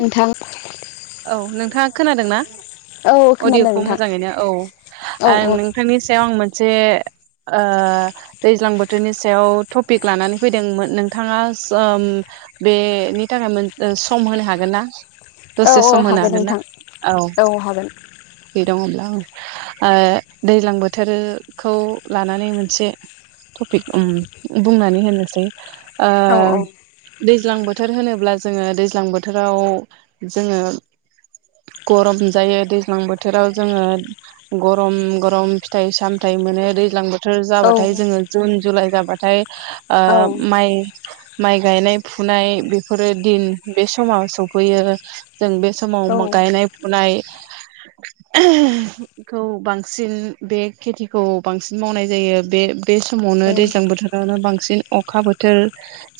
नोंथां औ नोंथाङा खोनादोंना औ खोनादों अडियखौ नोंथां मोजाङैनो औ औ आरो औ नों थांनि सायाव आं मोनसे ओ दैज्लां बोथोरनि सायाव टपिक लानानै फैदोंमोन नोंथाङा सम बेनि थाखाय ओ सम होनो हागोन ना? औ दसे औ सम होनो हागोन ना नोंथां औ दङब्ला ओ दैज्लां बोथोरखौ लानानै मोनसे टपिक बुंनानै होनोसै ओ औ औ दैज्लां बोथोर होनोब्ला जोङो दैज्लां बो बोथोराव जोङो गरम जायो दैज्लां बोथोराव जोङो गरम गरम फिथाइ सामथाइ मोनो दैज्लां बो बोथोर औ जाबाथाय जोङो जुन जुलाइ जाबाथाय ओ औ माइ माइ गायनाय फुनाय बेफोरो दिन बे समाव सफैयो। जों बे औ समाव गायनाय फुनाय [unintelligible] खौ बांसिन बे खेथिखौ बांसिन मावनाय जायो बे बे समावनो दैज्लां औ बोथोरावनो बांसिन अखा बोथोर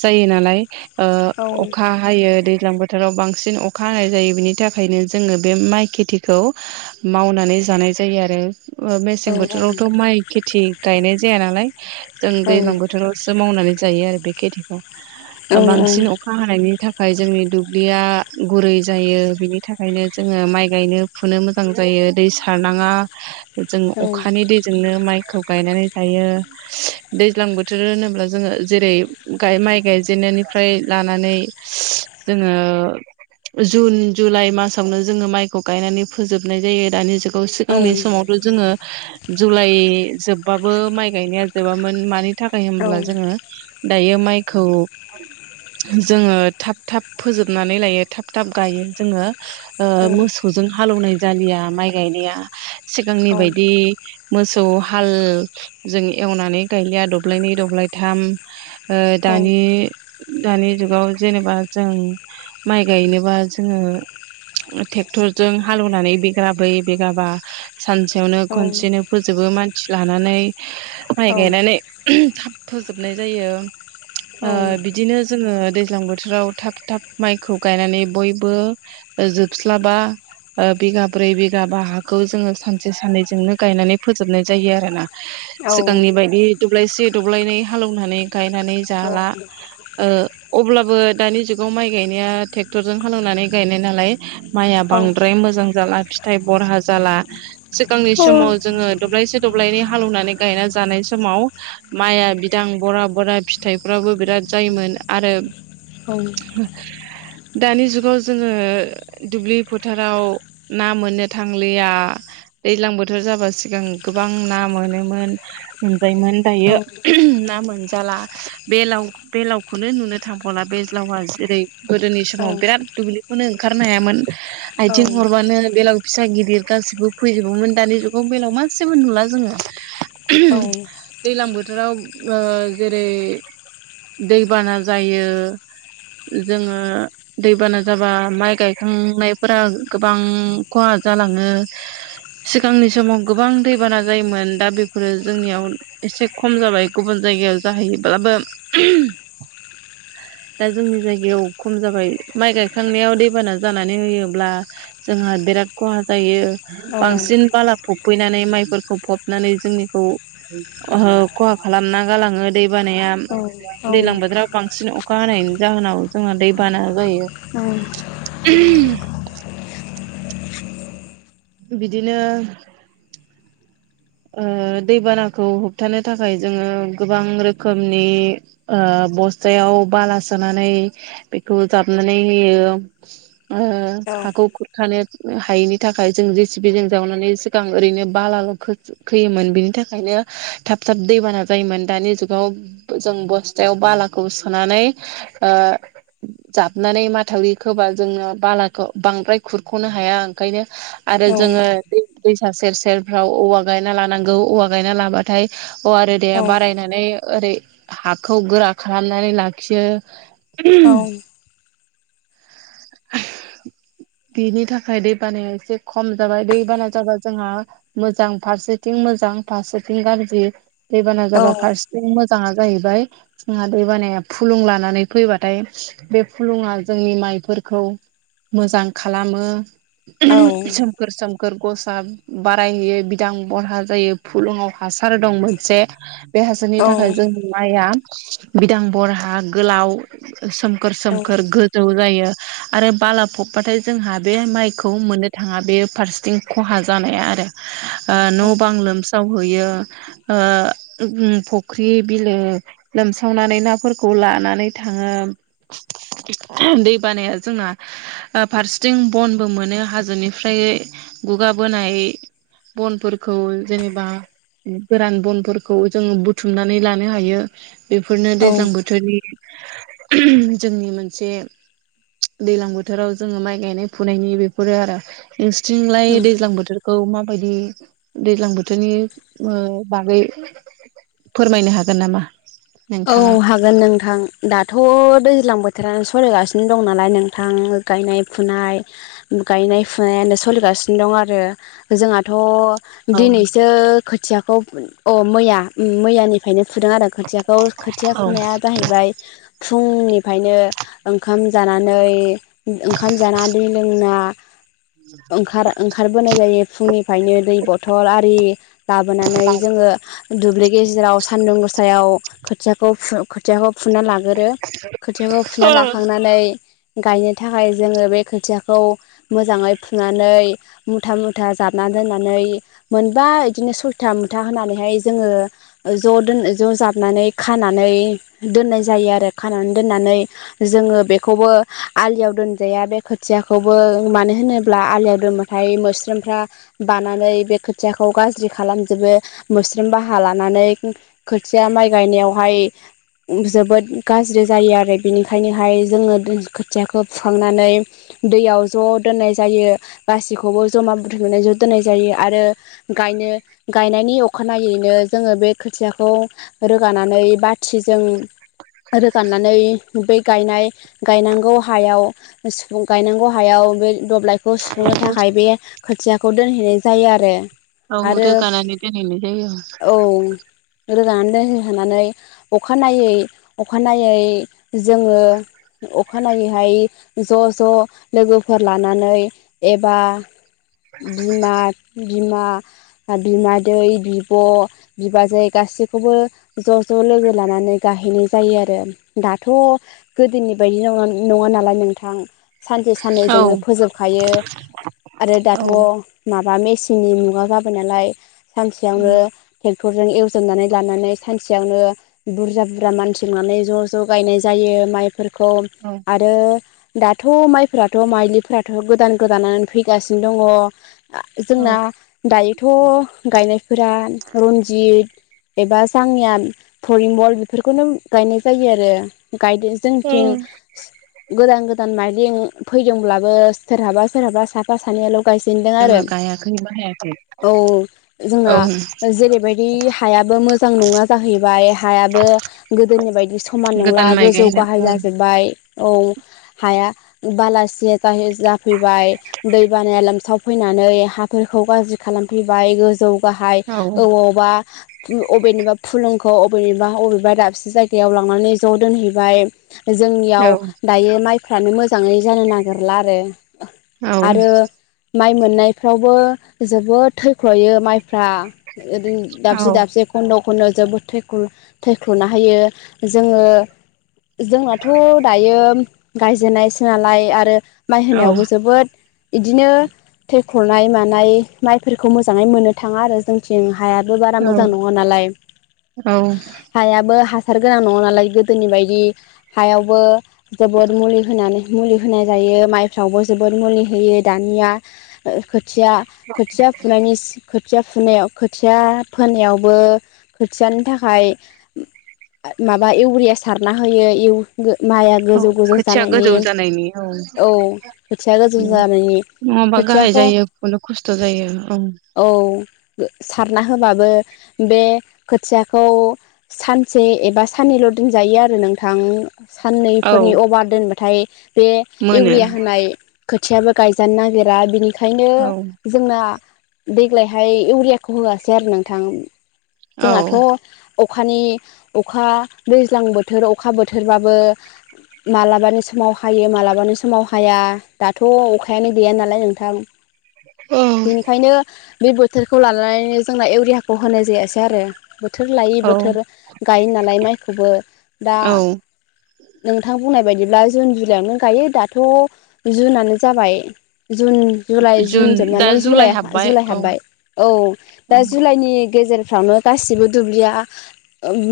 जायो नालाय। ओ औ अखा हायो दै दैज्लां बोथोराव बांसिन अखा हानाय जायो बिनि थाखायनो जोङो बे माइ खेथिखौ मावनानै जानाय जायो आरो ओ मेसें औ बोथोरावथ' माइ खेथि गायनाय जाया नालाय जों दैलां बोथोराव सो मावनानै जायो आरो बे खेथिखौ ओ बांसिन अखा हानायनि थाखाय जोंनि दुब्लिया गुरै जायो बिनि थाखायनो जोङो माइ गायनो फुनो मोजां मोजां जायो दै सारनाङा जों अखानि दैजोंनो माइ खौ गायनानै जायो। दैज्लां बोथोर होनोब्ला जोङो जेरै गाय माइ गायजेननायनिफ्राय लानानै जोङो जुन जुलाइ मासावनो जोङो माइखौ गायनानै फोजोबनाय जायो दानि जुगाव सिगांनि समावथ जोङो जुलाइ जोबबाबो माइ गायनाया जोबामोन मानि थाखाय होनब्ला जोङो दायो माइखौ जोङो थाब थाब फोजोबनानै लायो थाब थाब गायो जोङो ओ मोसौजों हालौनाय जालिया माइ गायनाया सिगांनि बायदि मोसौ हाल जों एवनानै गायलिया दब्लायनै दब्लायथाम ओ दानि दानि जुगाव जेनेबा जों माइ गायनोब्ला जोङो ट्रेक्टरजों हालेवनानै बेग्राबै बेगाबा सानसेयावनो खनसेनो फोजोबो मानसि लानानै माय गायनानै थाब फोजोबनाय जायो ओ बिदिनो जोङो दैज्लां बोथोराव थाब थाब माइखौ गायनानै बयबो ओ जोबस्लाबा ओ बिगा ब्रै बिगा ब हाखौ जोङो सानसे साननैजोंनो गायनानै फोजोबनाय जायो आरो ना। सिगांनि बायदि दब्लायसे दब्लायनै हालेवनानै गायनानै जाला ओ अब्लाबो दानि जुगाव माइ गायनाया ट्रेक्टरजों हालेवनानै गायनाय नालाय माइआ बांद्राय मोजां जाला फिथाइ बरहा जाला सिगांनि समाव जोङो दब्लायसे दब्लायनै हालेवनानै गायना जानाय समाव माइआ बिदां बरा बरा फि फिथाइफ्राबो बिराद जायोमोन आरो औ दानि जुगाव जोङो दुब्लि फोथाराव ना मोननो थांलिया दैज्लां बोथोर जाबा सिगां गोबां ना मोनोमोन। मोनजायमोन दायो ना मोनजाला बेलाव बेलावखौनो नुनो थांबावला बे लावा जेरै गोदोनि समाव बिराद दुब्लिखौनो ओंखारनो हायामोन आयथिं हरबानो बेलाव फिसा गिदिर गासिबो फैजोबोमोन दानि जुगाव बेलाव मासेबो नुला जोङो [inaudible] [unintelligible] दैलां बोथोराव जेरै दैबाना जायो जोङो दैबाना जाबा माइ गायखांनायफोरा गोबां खहा जालाङो सिगांनि समाव गोबां दैबाना जायोमोन दा बेफोरो जोंनियाव एसे खम जाबाय गुबुन जायगायाव जाहैयोब्लाबो दा जोंनि जायगायाव खम जाबाय माइ गायखांनायाव दैबाना जानानै होयोब्ला जोंहा बिराद खहा जायो बांसिन बाला फबफैनानै माइफोरखौ फबनानै जोंनिखौ ओ खहा खालामना गालाङो दै बानाया दैज्लां बोथोराव बांसिन अखा हानाय जाहोनाव जोंहा दै बाना जायो। बिदिनो दैबानाखौ होबथानो थाखाय जोङो गोबां रोखोमनि ओ बस्थायाव बाला सोनानै बेखौ जाबनानै होयो ओ हाखौ खुर- खानो हायैनि थाखाय जों जे सि बि जों जावनानै सिगां ओरैनो बालाल' फैयोमोन बिनि थाखायनो थाब थाब दैबाना जायोमोन दानि जुगाव जों बस्थायाव बालाखौ सोनानै ओ जाबनानै माथावरि खोबा जोङो बालाखौ बांद्राय खुरख'नो हाया ओंखायनो आरो जोङो दै दैसा सेर सेरफ्राव औवा गायना लानांगौ औवा गायना लाबथाय खाय औवा आरो दे बारायनानै ओरै हाखौ गोरा खालामनानै लाखियो [unintelligible] बिनि थाखाय दै बानाया एसे खम जाबाय दै बाना जाबा जोंहा मोजां फारसेथिं मोजां फारसेथिं गाज्रि दैबाना जाबा फारसेथिं मोजाङा जाहैबाय जोंहा दै बानाया फुलुं लानानै फैबाथाय बे फुलुंङा जोंनि माइफोरखौ मोजां खालामो औ सोमखोर सोमखोर गसा बारायहोयो बि- दां बरहा जायो फुलुुंआव हासार दं मोनसे बे हासारनि थाखाय जों माइआ बिदां बरहा गोलाव सोमखोर सोमखोर जौ जायो आरो बाला फबबाथाय जोंहा बे माइखौ मोननो थाङा बे फारसेथिं खहा जानाया आरो औ औ न' बां लोमसावहैयो ओ फख्रि बिलो लोमसावनानै नाफोरखौ लानानै थाङो दै बानाया जोंना फारसेथिं बनबो मोनो हाजोनिफ्राय गुगाबोनाय बनफोरखौ जेनेबा गोरान बनफोरखौ जोङो बुथुमनानै लानो हायो बेफोरनो दैज्लां औ बोथोरनि जोंनि मोनसे दैलां बोथोराव जोङो माइ गायनाय फुनायनि बेफोरो आरो औ नोंसोरथिंलाय दैज्लां बोथोरखौ मा बायदि दैज्लां बोथोरनि ओ बागै फोरमायनो हागोन नामा? औ नोंथाङा? हा- गोन नोंथां दाथ' दैज्लां बोथोरानो सलिगासिनो दं नालाय नोंथां गायनाय फुनाय गायनाय फुनायानो सोलिगासिनो दं आरो जोंहाथ' औ दिनैसो खोथियाखौ अ मैया मैयानिफ्रायनो फुदों आरो खोथियाखौ खोथिया औ फुनाया जाहैबाय फुंनिफ्रायनो ओंखाम जानानै ओंखाम जानानै दै लोंना ओंखार ओंखारबोनाय जायो फुंनिफ्रायनो दै बथल आरि लाबोनानै जोंङो दुब्लि गेजेराव सानदुं गोसायाव खोथिया खोथियाखौ फुना लाग गोरो खोथियाखौ फुना लाखांनानै गायनो थाखाय जोंङो बे खोथियाखौ मोजांङै फुनानै मुथा मुथा जाबना दोननानै मोनबा बिदिनो सयथा मुथा होनानैहाय जोंङो ज' दोन ज' जाबनानै खानानै दोननाय जायो आरो खानानै दोननानै जोंङो बेखौबो आलियाव दोनजाया बे खोथियाखौबो मानो होनोब्ला आलियाव दोन ओमफ्राय मोस्रोमफ्रा बानानै बे खोथियाखौ गाज्रि खालामजोबो मोस्रोम बाहा लानानै खोथिया माइ गायनायाव जोबोद गाज्रि जायो आरो बेनिखायनोहाय जोंङो खोथियाखौ फुखांनानै दैयाव ज' दोननाय जायो। गासैखौबो जमा बुथुमनानै ज' दोन्नाय जायो आरो गायनो गायनायनि अखानायैनो जोंङो बे खोथियाखौ रोगानानै नै बाथिजों रोगाननानै बै गायनाय गायनांगौ हायाव गायनांगौ हायाव बे दब्लाय खौ सुफुंनो थाखाय बे खोथियाखौ दोनहैनाय जायो आरो औ आरो रोगानानै दोनहैनाय जायो रोजानानै दोनहोहोनानै अखानायनायै अखानायै जोंङो अखानायैहाय ज' ज' लोगोफोर लानानै एबा बिमा बिमा बिमादैै बिब' बिबाजै गासैखौबो ज' ज' लोगो लानानै गाहैनाय जायो आरो दाथ' गोदोनि बायदि नंङा नालाय नोंथां सानसे साननै औ जोंङो फोजोबखायो आरो औ दाथ' माबा मेचिननि मुगा जाबाय नालाय सानसेयावनो ट्रेक्टर जजों एवजोबनानै लानानै सानसेयावनो बुरजा बुरजा मानसि लनानै ज' ज' गायनाय जायो माइफोरखौ औ आरो दाथ' माइफोराथ' माइलिफोराथ' गोदान गोदानानो फैगासिनो दंङो जोंना औ दायोथ' गायनायफोरा रनजित एबा जोंनिया फरिमल बेफोरखौनो गायनाय जायो आरो गायदों जोंनिथिं जोङो गोदान गोदान माइरें फैदोंब्लाबो सोरहाबा सोरहाबा साफा सानैल' गायजेनदों आरो गायाखै बाहायाखै औ औ जोंनिया जेरै बादि हायाबो मोजां नंङा जाहैबाय हायाबो गोदोनि बायदि समान नंङा गोदान माइ गोजौ गायनो गाहाय औ जाजोब बाय औ हाया बालासिया जा जाफैबाय दै बानाया लोमसाव फैनानै हाफोरखौ गाज्रि खालामफैबाय गोजौ बाहाय औ अबावबा बबेनिबा फुलुंखौ अबेनिबा बबेबा दाबसे जायगायाव लांनानै ज' दोनहैबाय जोंनियाव दायो माइफ्रानो मोजांङै जानो नागिरला आरो औ आरो माइ मोननायफ्रावबो जोबोद थैख्र'यो माइफ्रा ओर औ दाबसे दाबसे खन्द' खन्दआव जोबोद थैख थैख्लुना होयो जोङो। जोंनाथ' दायो गायजेननाय सोनलाय आरो माइ औ होनायावबो जोबोद। इदिनो थैखरनाय मानाय माइफोरखौ मोजाङै मोननो थाङा आरो जों थं हायाबो बारा मोजां नङा नालाय औ हायाबो हासार गोनां नङा नालाय गोदोनि बायदि हायावबो जोबोद मुलि होनानै। मुलि होनाय जायो माइफ्रावबो जोबोद मुलि होयो दानिया। खया खथिया फुनायनि खथिया फुनायाव खोथिया फोनायाव। बो खोथियानि थाखाय माबा इउरिया सारना होयो। माइआ औ गोजौ गोजौ खोथिया जानायनि गोजौ जानायनि औ खोथिया गोजौ जानायनि। नङाबा गाहाय खोथियाखौ जायो खुनु खस्थ' जायो औ। औ सारना होबाबो। बे खोथियाखौ सानसे एबा साननैल' दोनजायो आरो नोंथां। औ साननैफोरनि अभार दोनबाथाय बे मोनो इउरिया होनाय। खोथियाबो गायजानो नागिरा बिनिखायनो औ जोंना देग्लायहाय इउरियाखौ होआसै आरो नोंथां। औ जोंनाथ' अखानि अखा दैज्लां बोथोर अखा बोथोरबाबो मालाबानि समाव हायो मालाबानि समाव हाया दाथ' अखायानो गैया नालाय नोंथां। बेनिखायनो बे बोथोरखौ लानानैनो जोंना इउरियाखौ होनाय जायासै आरो। बोथोर लायै औ बोथोर गायो नालाय माइखौबो दा औ नोंथां बुंनाय बायदिब्ला जुन जुलाइआवनो गायो दाथ' जुनानो जाबाय। जुन जुलाइ जुन दा जोबनानै जुलाइ हाबबाय जुलाइ औ हाबबाय औ औ दा जुलाइनि गेजेर फावनो गासिबो दुब्लिया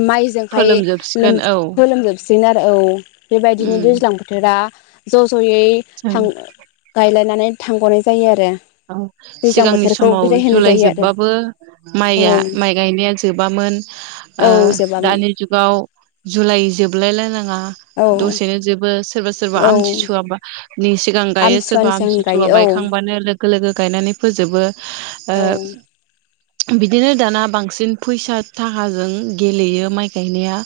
माइजोंहाय फोलोमजोबसिगोन औ फोलोमजोब। साबसिन आरो औ बेबायदिनो उम दैज्लां बोथोरा ज' ज'यै जों थां गायलायनानै थांगनाय जायो आरो। औ दैज्लां सिगांनि बोथोरखौ समाव बिदाय होनाय जुलाइ जायो आरो जोबबाबो औ माइआ माइ गायनाया जोबामोन। औ जोबामोन दानि जुगाव जुलाइ जोबलायलायनाङा औ दसेनो जोबो सोरबा सोरबा औ आमथिसुवाबा नि सिगां गायो सोरबा आमथिसुवानि आम सिगां सिसुवा गायो औ बायखांबानो लोगो लोगो गायनानै फोजोबो। ओ बिदिनो दाना बांसिन फैसा थाखाजों गेलेयो माइ गायनाया।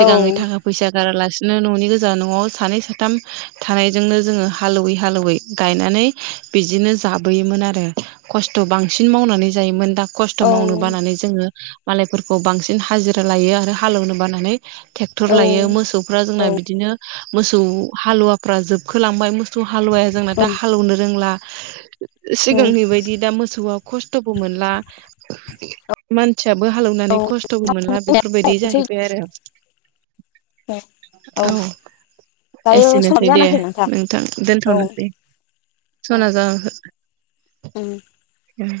औ थाखा फैसा गारालासिनो न'नि गोजान न'आव सानै साथाम थानायजोंनो जोङो हालेवै हालेवै गायनानै बिदिनो जाबोयोमोन आरो खस्थ' बांसिन मावनानै जायोमोन दा खस्थ' औ मावनो बानानै जो जोङो मालायफोरखौ बांसिन हाजिरा लायो आरो हालेवनो बानानै ट्रेक्टर लायो मोसौफ्रा जोंना औ बिदिनो मोसौ हालुवाफ्रा जोबखोलांबाय मोसौ हालवाया जोंना दा हालौवनो रोंला औ सिगांनि बायदि दा मोसौआ खस्थ'बो मोनला। मानसियाबो हालेवनानै खस्थ'बो मोनला बेफोरबायदि जाहैबाय आरो। औ औ। दायो समाबो एसेनोसै दे जाना फैबाय नोंथां औ दोनथ'नोसै सना ज औ। उम